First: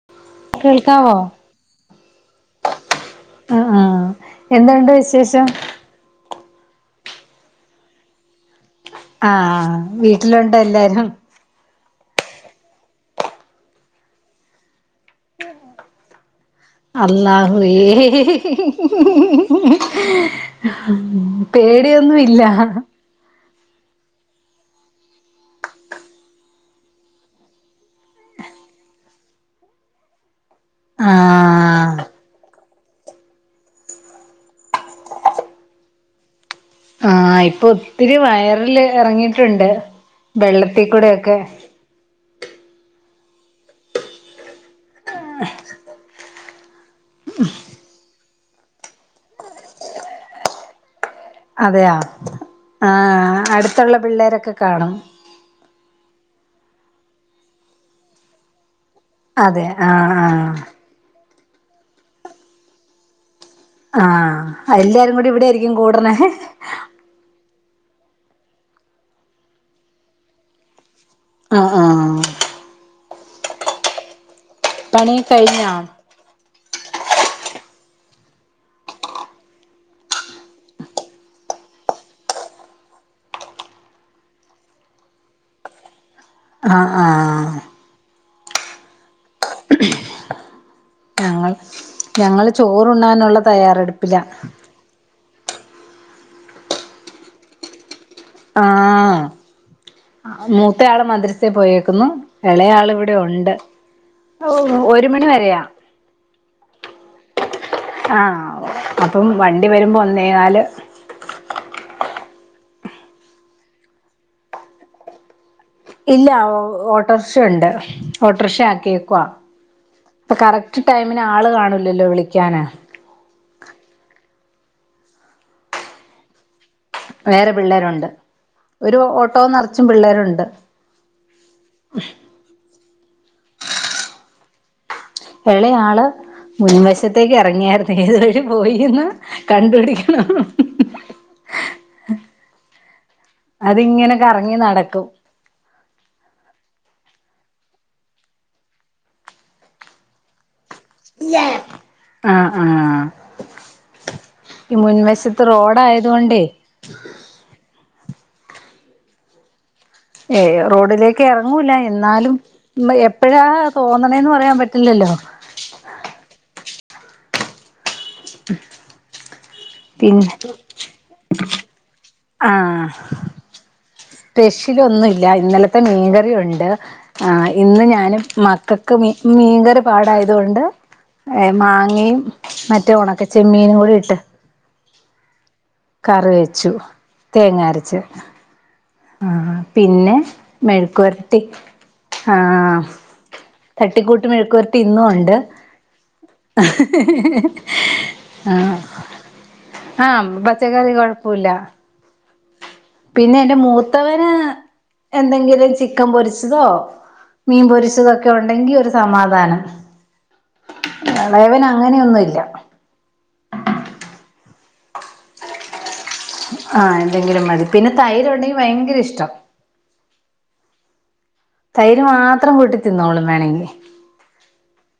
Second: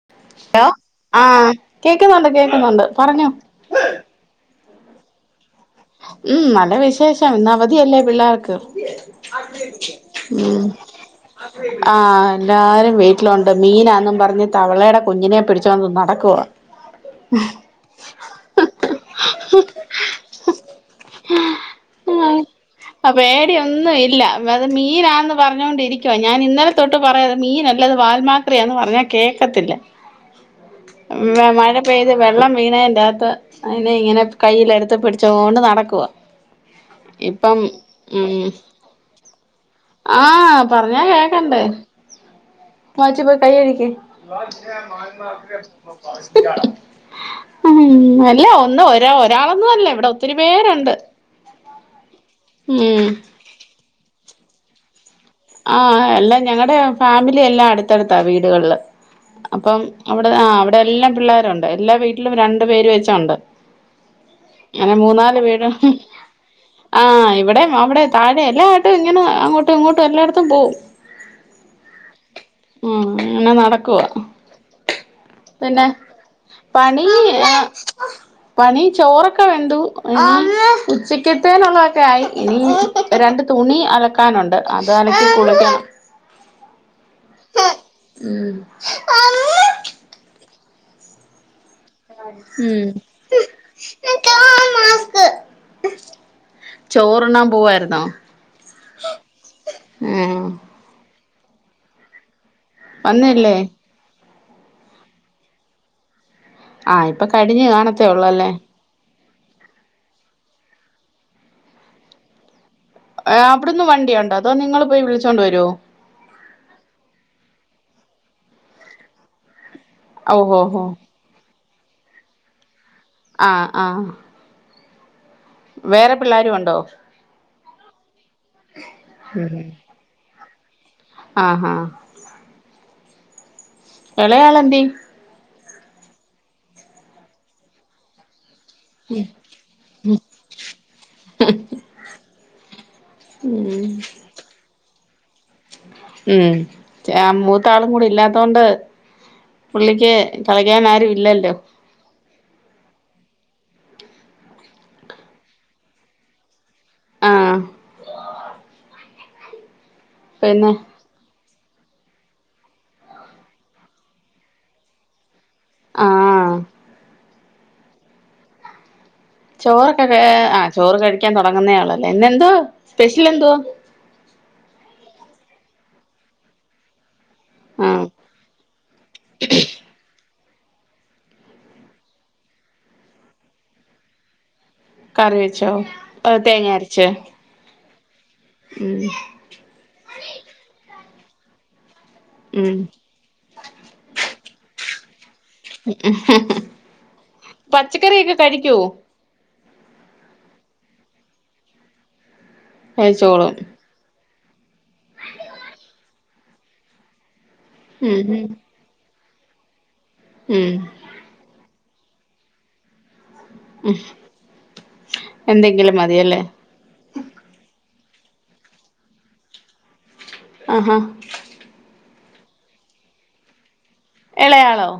[inaudible] Hello കേൾക്കാവോ ആഹ് കേക്കുന്നുണ്ട് കേക്കുന്നുണ്ട് പറഞ്ഞോ ആ ആ എന്തുണ്ട് വി വിശേഷം ഉം നല്ല വിശേഷം ഇന്ന് അവധിയല്ലേ പിള്ളേർക്ക് ആഹ വീട്ടിലുണ്ട് എല്ലാരും ആ എല്ലാരും വീട്ടിലുണ്ട് മീനാന്നെന്നും പറഞ്ഞ് തവളയുടെ കുഞ്ഞിനെ പിടിച്ചു വന്ന് നടക്കുവ അല്ലാഹുവേ പേടിയൊന്നുല്ല ആ പേടിയൊന്നും ഇല്ല അത് മീനാ പറഞ്ഞൊണ്ടിരിക്കുവാ ഞാൻ ഇന്നലെ തൊട്ട് പറയണം മീന അല്ലത് വാൽമാക്രിയാന്ന് പറഞ്ഞാ കേക്കത്തില്ല [inaudible] ആഹ മഴപെയ്തു വെള്ളം മീന അയ്ന്റകത്ത് അതിനെ ഇങ്ങനെ കയ്യില് എടുത്ത് പിടിച്ചോണ്ട് നടക്കുവാ ആഹ ആയി ഇപ്പം ഇപ്പൊ ഒത്തിരി ഉം വയറില് എറങ്ങിട്ടുണ്ട് ആഹ് വെള്ളത്തിക്കൂടെക്കെ [unintelligible] ഉ അല്ല ഒന്ന് ഒരാ ഒരാളൊന്നും അല്ല ഇവിടെ ഒത്തിരി പേരുണ്ട് അതെയ ഉം ആഹ അടുത്തുള്ള പിള്ളേരൊക്കെ കാണും ആ എല്ലാം ഞങ്ങളടെ ഫാമിലി എല്ലാം അടുത്തടുത്താ വീടുകളില് അതെ അപ്പം ആഹ അവിടെ ആ ആഹ അവിടെ എല്ലാം പിള്ളേരുണ്ട് എല്ലാം വീട്ടിലും രണ്ടു പേരെച്ചുണ്ട് ആഹ അങ്ങനെ എല്ലാരും കൂടി മൂന്നാല് ഇവിടെ വീട് ആയിരിക്കും കൂടണേ ആഹ ഇവിടെ അവിടെ താഴെ എല്ലായിട്ടും ഇങ്ങനെ അങ്ങോട്ടും ഇങ്ങോട്ടും എല്ലായിടത്തും പോവും ആ ആ ഉം അങ്ങനെ നടക്കുവാ പണിയൊക്കെ കഴിഞ്ഞ പിന്നെ പണി ആ പണി ചോറൊക്കെ വെന്തു ഉച്ചക്കത്തേനുള്ളതൊക്കായി ഇനി രണ്ട് തുണി അലക്കാനുണ്ട് അത് അനക്ക് കുളിക്കണം ആ ആ ഉം ഞങ്ങൾ ഞങ്ങള് ഉം ചോറുണ്ണാനുള്ള തയ്യാറെടുപ്പിലാ ചോറുണ്ണാൻ പോവായിരുന്നോ ആ ആഹ് മൂത്തയാള് മദ്രസേ പോയേക്കുന്നു എളേയാള് ഇവിടെ ഒണ്ട് വന്നില്ലേ ഒരു മണി വരെയ ആ ഇപ്പൊ കഴിഞ്ഞു കാണത്തേ ഒള്ളല്ലേ പ്പം വണ്ടി വെരുമ്പോ ഒന്നേകാല് ആ അവിടന്ന് വണ്ടിയൊണ്ടോ അതോ നിങ്ങൾ പോയി വിളിച്ചോണ്ട് വരോ ഇല്ല ഓട്ടോറിക്ഷ ണ്ട് ഓട്ടോറിക്ഷ ആക്കിയേക്കുവാ ഇപ്പൊ ഓഹോ ഹോ കറക്റ്റ് ടൈമിന് ആള് കാണില്ലല്ലോ വിളിക്കാന് ആഹ ആഹ വേറെ പിള്ളേരും ഉണ്ടോ വേറെ പിള്ളേരുണ്ട് ഒരു ഓട്ടോ നിറച്ചും പിള്ളേരുണ്ട് ആഹ ആ ഇളയാള് എന്തിയെ എളയാള് മുൻവശത്തേക്ക് ഇറങ്ങിയരുന്ന ഏഴു പോയിന്ന് കണ്ടുപിടിക്കണം അതിങ്ങനെക്കെറങ്ങി നടക്കും ഉം മൂത്ത ആളും കൂടി ഇല്ലാത്ത കൊണ്ട് പുള്ളിക്ക് കള ക്കാൻ ആരും ഇല്ലല്ലോ ആഹ് ആഹ് ഈ മുൻവശത്ത് റോഡായത് കൊണ്ടേ ആഹ് ഏയ് പിന്നെ റോഡിലേക്ക് ഇറങ്ങൂല എന്നാലും എപ്പഴാ തോന്നണേന്ന് പറയാൻ പറ്റില്ലല്ലോ ആഹ് ചോറൊക്കെ പിന്നെ ആഹ് ചോറ് കഴിക്കാൻ തുടങ്ങുന്ന ആളല്ലേ ഇന്നെന്തോ സ്പെഷ്യൽ എന്തോ സ്പെഷ്യല് ഒന്നും ഇല്ല ഇന്നലത്തെ മീൻകറിയ ഉണ്ട് ആ ഇന്ന് ആഹ് ഞൻ മക്കൾക്ക് മീങ്കര് പാടായ അതുകൊണ്ട് മാങ്ങയും മറ്റേ ഒണക്കെ ചെമ്മീനും കൂടി ഇട്ട് കറി വെച്ചോ കറി അ തേങ്ങ വെച്ചു അരച്ച ആഹ പിന്നെ മെഴക്കുരത്തി ഉം ആഹ് തട്ടിക്കൂട്ട് മിഴക്കൂരട്ടി ഇന്നും ഉണ്ട് പച്ചക്കറിയൊക്കെ ആഹ് കഴിക്കുവോ ആഹ് പച്ചക്കറി കൊഴപ്പല്ല പിന്നെ കഴിച്ചോളും എന്റെ മൂത്തവന് എന്തെങ്കിലും ചിക്കൻ പൊരിച്ച് തോ മീൻ ഉം പൊരിച്ചതൊക്കെ ഉം ഉണ്ടെങ്കി ഒരു സമാധാനം ഉം അങ്ങനെയൊന്നുമല്ല ഉം എന്തെങ്കിലും മതിയല്ലേ ആഹ് എന്തെങ്കിലും മതി പിന്നെ തൈര് ഉണ്ടെങ്കിൽ ഭയങ്കര ഇഷ്ടം ആഹാ തൈര് മാത്രം കൂട്ടി തിന്നോളും വേണമെങ്കിൽ ഇളയാളോ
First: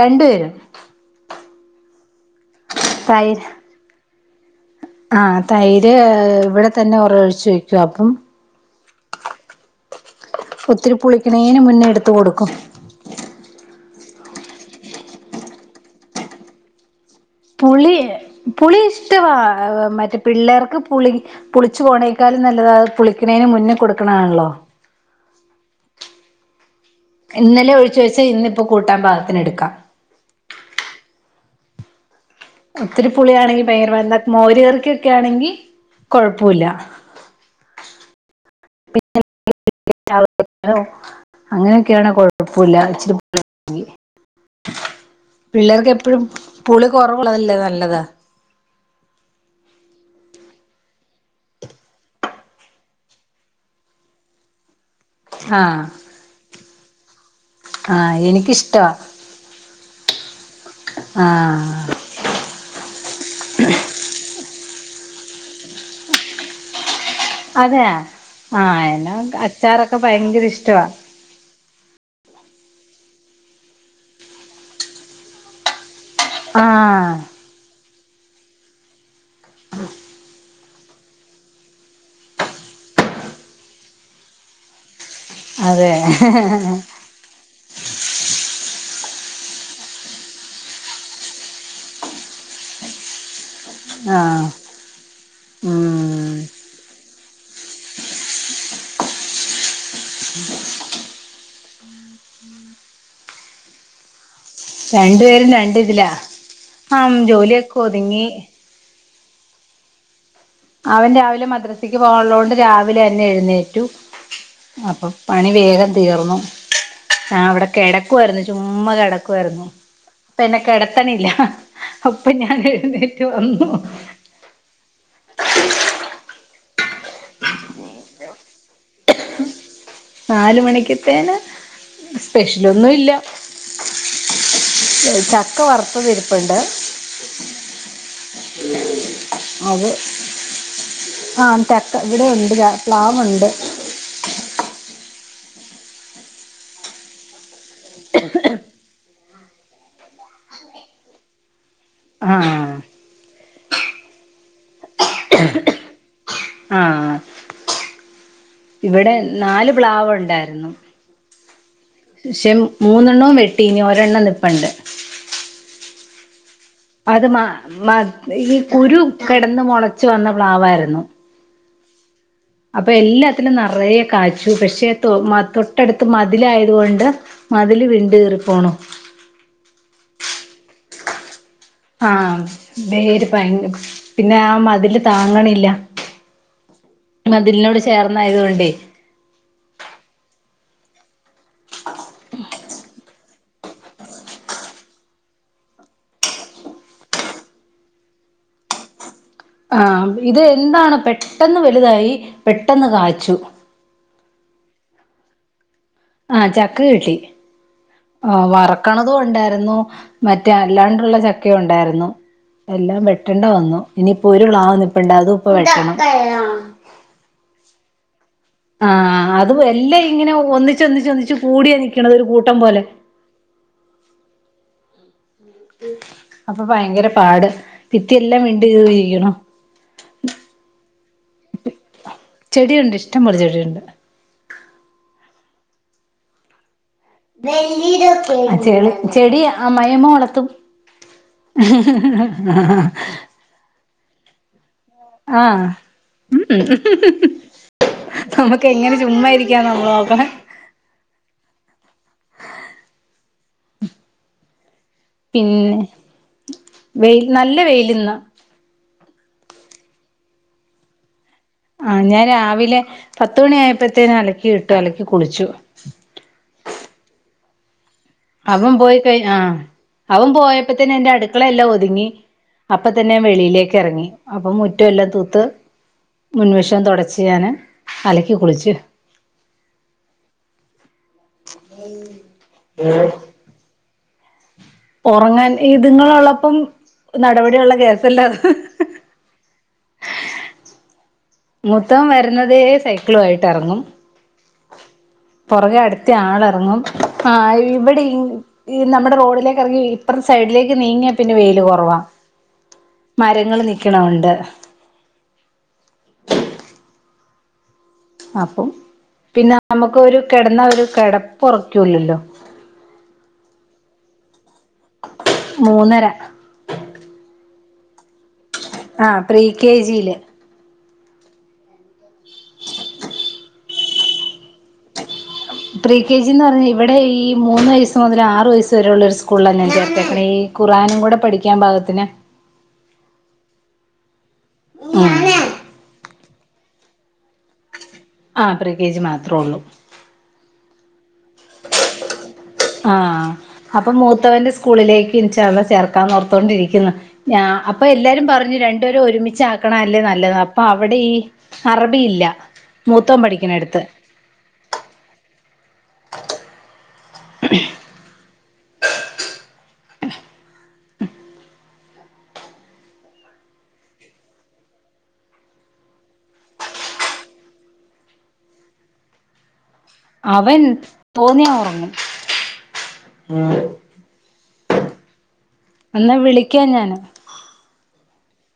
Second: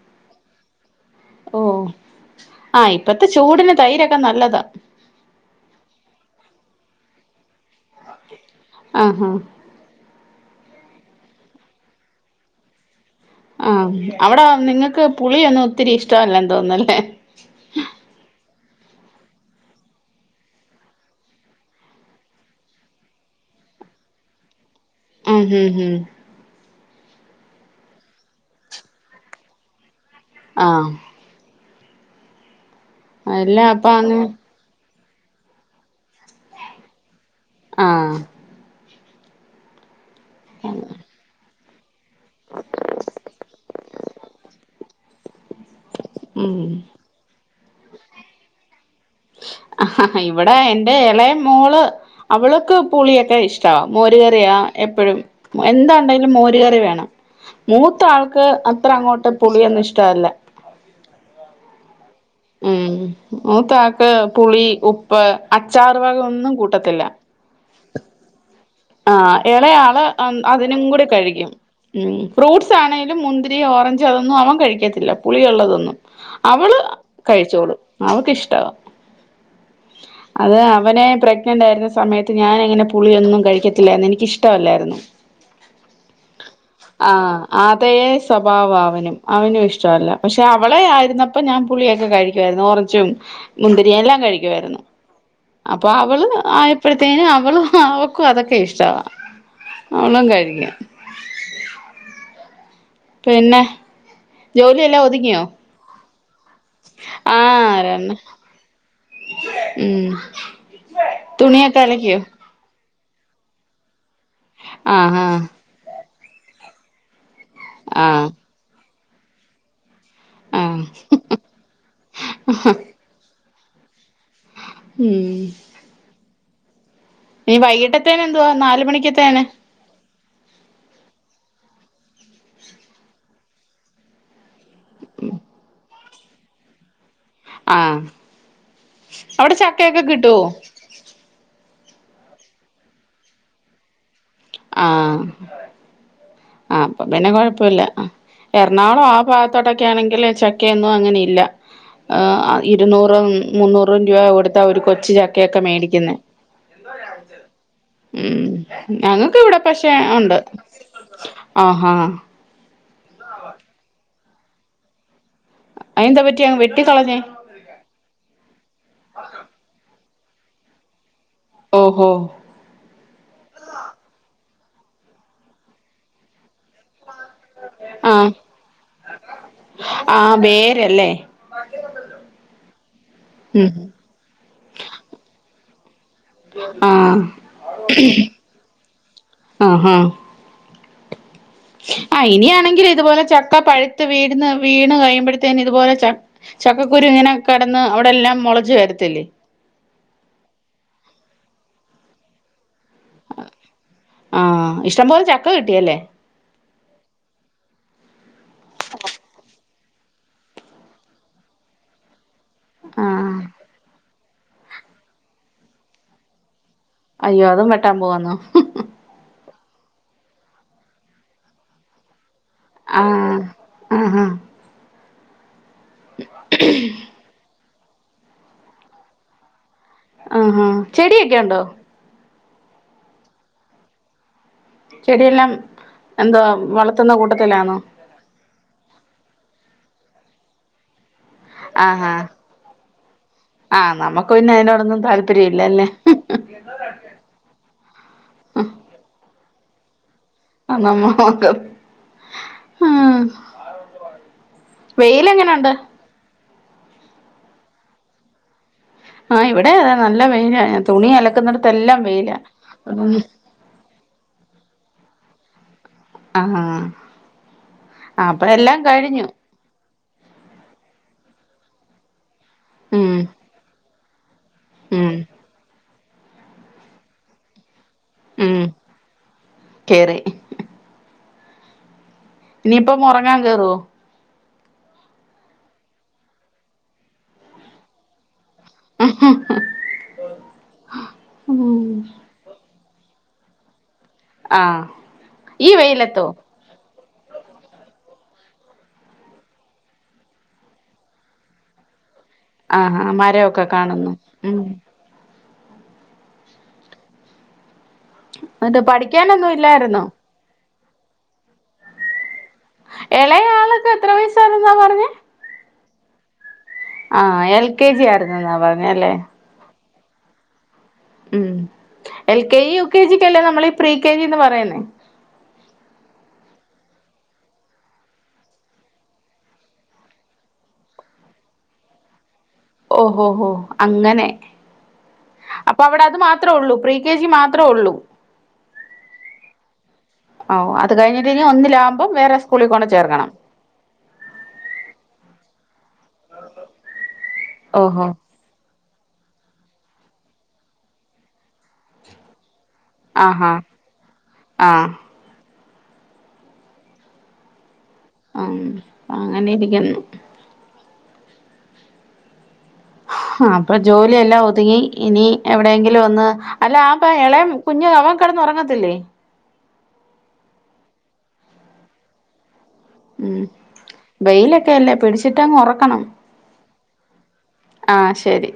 രണ്ടു പേരും ഓ ആ ഇപ്പത്തെ തൈര് ചൂടിന് തൈരൊക്കെ നല്ലതാ ആഹ് തൈര് ഇവിടെ തന്നെ ഉറ ഒഴിച്ചു വയ്ക്കും ആ ഹാ ഒത്തിരി പുളിക്കണേന് മുന്നേ എടുത്ത് കൊടുക്കും ആ അവിടെ നിങ്ങക്ക് പുളിയൊന്നും ഒത്തിരി ഇഷ്ടല്ല തോന്നല്ലേ പുളി പുളി ഇഷ്ടവാ മറ്റേ പിള്ളേർക്ക് പുളി പുളിച്ചു പോണേക്കാ നല്ലതത് പുളിക്കണേന് മുന്നേ കൊടുക്കണാണല്ലോ ഉം ഉം ഇന്നലെ ഒഴിച്ചു വഴച്ച് ഇന്നിപ്പോ കൂട്ടാൻ പാകത്തിന് എടുക്കാം ആ ഒത്തിരി പുളിയാണെങ്കിൽ അപ്പൊ ഭയങ്കരന്താ അങ്ങ് മോര്കർക്ക് ക്ക ആണെങ്കിൽ കുഴപ്പമല്ല ആ [unintelligible] അങ്ങനെ [unintelligible] എപ്പഴും ഉം പുളി കുറവുള്ളതല്ലേ നല്ലത് [inaudible] ആ ഇവിടെ എന്റെ ഇളയ മോള് അവള്ക്ക് പുളിയൊക്കെ ഇഷ്ടവാ മോരുകറിയാ എപ്പോ ഴും ആഹ് എന്താണ്ടെിലും മോര കറി വേണം മൂത്ത ആഹ് ആൾക്ക് അത്ര എനിക്കിഷ്ടവാ അങ്ങോട്ട് പുളിയന്നഷ [unintelligible] ആഹ് ഉം ത്ത ആ പുളി ഉപ്പ് അച്ചാറു വക ഒന്നും കൂട്ടത്തില്ല അതെ ആ ഇളയാള് അതിനും ഇഷ്ടവാ കൂടി കഴിക്കും ഉം ഫ്രൂട്ട്സ് ആണെങ്കിലും മുന്തിരി ഓറഞ്ച് അതൊന്നും അവൻ കഴിക്കത്തില്ല പുളിയുള്ളതൊന്നും അവള് ആഹ് കഴിച്ചോളും അവക്ക് ഇഷ്ടവാ അത് അവനെ പ്രഗ്നന്റ് ആയിരുന്ന സമയത്ത് ഞാനങ്ങനെ പുളിയൊന്നും കഴിക്ക കഴിക്കത്തില്ലായിന്ന് എനിക്ക് ഇഷ്ടമല്ലായിരുന്നു അതെയാ അതേ സ്വഭാവം അവനും അവനും ഇഷ്ടമല്ല പക്ഷെ അവളെ ആരുന്നപ്പോ ഞാൻ പുളിയൊക്കെ കഴിക്കുവ ഓറഞ്ചും മുന്തിരി എല്ലാം ആഹ് കഴിക്കുമായിരുന്നു അപ്പൊ അവള് ഉം ആയപ്പോഴത്തേും അവള്ക്കും അതൊക്കെ ഇഷ്ടമാ അവളും കഴിക്കും പിന്നെ ജോലിയെല്ലാം രണ്ടു ഒതുങ്ങിയോ പേരും രണ്ടിതില ആ ജോലിയൊക്കെ ഒതുങ്ങി ഉം അവൻ രാവിലെ തുണിയൊക്കെ മദ്രസക്ക് അലക്കിയോ പോകാനുള്ളത് കൊണ്ട് രാവിലെ തന്നെ എഴുന്നേറ്റു അപ്പൊ ആഹ് ആഹ് പണി വേഗം തീർന്നു ആ അവിടെ ആഹ് കിടക്കുയിരുന്നു ചുമ്മ കിടക്കുവായിരുന്നു അപ്പ എന്നെ ആഹ് കിടത്തണില്ല അപ്പൊ ഞാൻ എഴുന്നേറ്റ് വന്നു ഉം ഇനി വൈകിട്ടത്തെനു എന്തുവാ നാല് മണിക്കത്തേന് നാല മണിക്കതേനു സ്പെഷ്യലൊന്നുമില്ല ചക്ക വറുത്തതിരിപ്പുണ്ട് ആ അതെ ആ ത ഇവിടെണ്ട് പ്ലാവുണ്ട് ആ ആ അപ്പൊ പിന്നെ കൊഴപ്പമില്ല എറണാകുളം ആ ഭാഗത്തോട്ടൊക്കെ ആണെങ്കിൽ ചക്കയൊന്നും അങ്ങനെയില്ല ആഹ് ഇരുന്നൂറോ മുന്നൂറ രൂപ കൊടുത്ത ഒരു കൊച്ചു ചക്കയൊക്കെ മേടിക്കുന്ന ആ ഉം ഞങ്ങ നാല് പ്ലാവ് ഉണ്ടായിരുന്നു ആഹാ ക്ഷേ മൂന്നെണ്ണവും വെട്ടി ഇനി ഒരെണ്ണം നിൽപ്പുണ്ട് അയന്ത പറ്റി അ വെ അത് മ മ ഈ കുരു കിടന്ന് മുളച്ചു വന്ന പ്ലാവായിരുന്നു ഓഹോ അപ്പൊ എല്ലാത്തിലനും നിറയെ കായ്ച്ചു പക്ഷെ തൊട്ടടുത്ത് മതിലായത് കൊണ്ട് മതില് വിണ്ടു ആഹ് കീറി പോണു ആഹ് വേരല്ലേ ആഹ വേര് ഭയങ്കര പിന്നെ ആ മതില് താങ്ങണില്ല ആഹ മതിലിനോട് ചേർന്നായതുകൊണ്ടേ ആഹഹ ആ ഇനായാണെങ്കിൽ ഇതുപോലെ ചക്ക പഴുത്ത് വീടിന്ന് വീണ് കഴിയുമ്പോഴത്തേന് ഇതുപോലെ ച ചക്കുരു ഇങ്ങനെ കടന്ന് അവിടെ എല്ലാം മുളച്ച്ു വരത്തില്ലേ ആഹ ഇത് എന്താണ് പെട്ടെന്ന് വലുതായി പെട്ടെന്ന് പെട്ടെന്ന് കാച്ചു ആഹ് ഇഷ്ടംപോലെ ചക്ക കിട്ടിയല്ലേ ആഹ ചക്ക കിട്ടി ആ വറക്കണത് ഉണ്ടായിരുന്നു മറ്റേ അല്ലാണ്ടുള്ള ചക്കയും ഉണ്ടായിരുന്നു എല്ലാം ആഹ് വെട്ടേണ്ട വന്നു ഇനി ഒരു പ്ലാ നിപ്പുണ്ട് അതും ഇപ്പ വെട്ടണം അയ്യോ അതും വെട്ടാൻ പോവാന്നോ? ആഹ അത് എല്ലാം ഇങ്ങനെ ഒന്നിച്ച് ഒന്നിച്ച് ഒന്നിച്ച് കൂടിയ നിക്കണത് ഒരു കൂട്ട- ആഹ ആ ആ അപ്പൊ ഭയങ്കര പാട് ഭിത്തിയെല്ലാം വിണ്ട് കീറിയീക്ക്ണ് ആഹ ഹ ചെടിയൊക്കെ ഉണ്ടോ? ചെടിയുണ്ട് ഇഷ്ടംപോലെ ചെടിയുണ്ട്. ചെടിയെല്ലാം ന്തുവാ വളർ ചെ ചെടി അമ്മായിമ്മ വളർത്തും ഹ് ആഹാ ഹ് ഹ് ഹ ഹ ഹ ആഹ് നമുക്ക് പിന്നെ അതിന് ആ ഹ് ഹ് ഹ ഹ നമുക്ക് എങ്ങനെ ചുമ്മാരിക്ക [unintelligible] ആ നമ്മോക്ക ആഹ വെയില് എങ്ങനെണ്ട് വെയില് നല്ല വെയില് ന്ന് ആഹ ഇവിടെ അതെ നല്ല വെയില ആ തുണി അലക ആ ഞാൻ രാവിലെ പത്തുമണി ആയപ്പോത്തേനും അലക്കി ഇട്ടു അലക്കി കുളിച്ചു. ആഹാ അവന് പോയി കഴിഞ്ഞ ആഹ അവൻ പോയപ്പോ തന്നെ എന്റെ അടുക്കള എല്ലാം ഒതുങ്ങി അപ്പ ഉം തന്നെ വെളിയിലേക്ക് ഇറങ്ങി. അപ്പൊ മുറ്റം എല്ലാം ഉം തൂത്ത് മുൻവഷം തുടച്ച് ഞാന് അലക്കി ഉം കുളിച്ചു കേറി [unintelligible] ഇനിയിപ്പ മുറങ്ങാൻ കേറോ ഉറങ്ങാൻ ഇതുങ്ങള ഉള്ളപ്പം നടപടി ഉള്ള കേസല്ല മൊത്തം വരുന്നതെ സൈക്കിളു ആയിട്ട് ഇറങ്ങും ആഹ് ഈ പുറകെ അടുത്തെ വെയിലത്തോ ആൾ ഇറങ്ങും ആഹ ഇവിടെ നമ്മുടെ റോഡിലേക്ക് ഇറങ്ങി ഇപ്പറത്തെ സൈഡിലേക്ക് നീങ്ങിയാ പിന്നെ വെയില് കുറവാ. ആഹ് ആഹ് മരങ്ങള് മരവൊക്കെ കാണുന്നു നില്ക്കണണ്ട് ഉം അപ്പം എന്നിട്ട് പഠിക്കാനൊന്നും പിന്നെ നമുക്ക് ഇല്ലായിരുന്നോ ഒരു കിടന്ന ഒരു കിടപ്പ് ഉറക്കുല്ലല്ലോ? ഇളയ ആൾക്ക് എത്ര വയസ്സായിെന്നാ പറഞ്ഞേ? മൂന്നര ആഹ് എൽ കെ ജി ആയിരുന്നെന്നാ പറഞ്ഞല്ലേ ജീല് ഉം L K G U K ജിക്കല്ലേ നമ്മളീ പ്രി കെ ജിന്ന് പറയുന്നേ പ്രീ കെ ജിന്ന് പറഞ്ഞ ഇവിടെ ഈ മൂന്ന് വയസ് മുതൽ ആറ് വയസ്സ് വരെയുള്ള ഒരു സ്കൂളിലാണ് ഞാൻ ചേർത്തക്കണ ഈ ഖുർആാനും കൂടെ പഠിക്കാൻ പാകത്തിന് ഓഹോ ഹോ അങ്ങനെ അപ്പൊ അവിടെ അത് മാ മാത്രേ ഉള്ളൂ പ്രീ കെ ജി മാത്രേ ഉള്ളൂ ആ പ്രി കെ ജി മാത്രേള്ളൂ ഒ ആ അത് കഴിഞ്ഞ് ആ അപ്പൊ മൂത്തവന്റെ സ്കൂളിലേക്ക് ഒരുമിച്ചു ചേർക്കാ ഓർത്തോണ്ടിരിക്കുന്നു ഞ അപ്പൊ ഓഹോ എല്ലാരും പറഞ്ഞു രണ്ട് എ ഒരുമിച്ചാക്കണല്ലേ നല്ലത് അപ്പൊ അവിടെ ഈ അറബിയില്ല മൂത്തോ ന് ആഹാ പഠിക്കണ എടുത്ത് ആഹ് [unintelligible] ആ അങ്ങനെ ഇരിക്കുന്നു ആ അപ്പൊ ജോലി എല്ലാം ഒതുങ്ങി ഇനി എവിടെയെങ്കിലും ഒന്ന് അല്ല ആപ്പൊ ഇളയം കുഞ്ഞഞ് അവൻ കിട ഉറങ്ങത്തില്ലേ അവൻ തോന്നിയാൻ ഉറങ്ങും ബെയിലൊക്കെ അല്ലേ പിടിച്ചിട്ടങ്ങ് ഉറക്കണം എന്നാ വിളിക്കാം ഞാന് ആ ശരി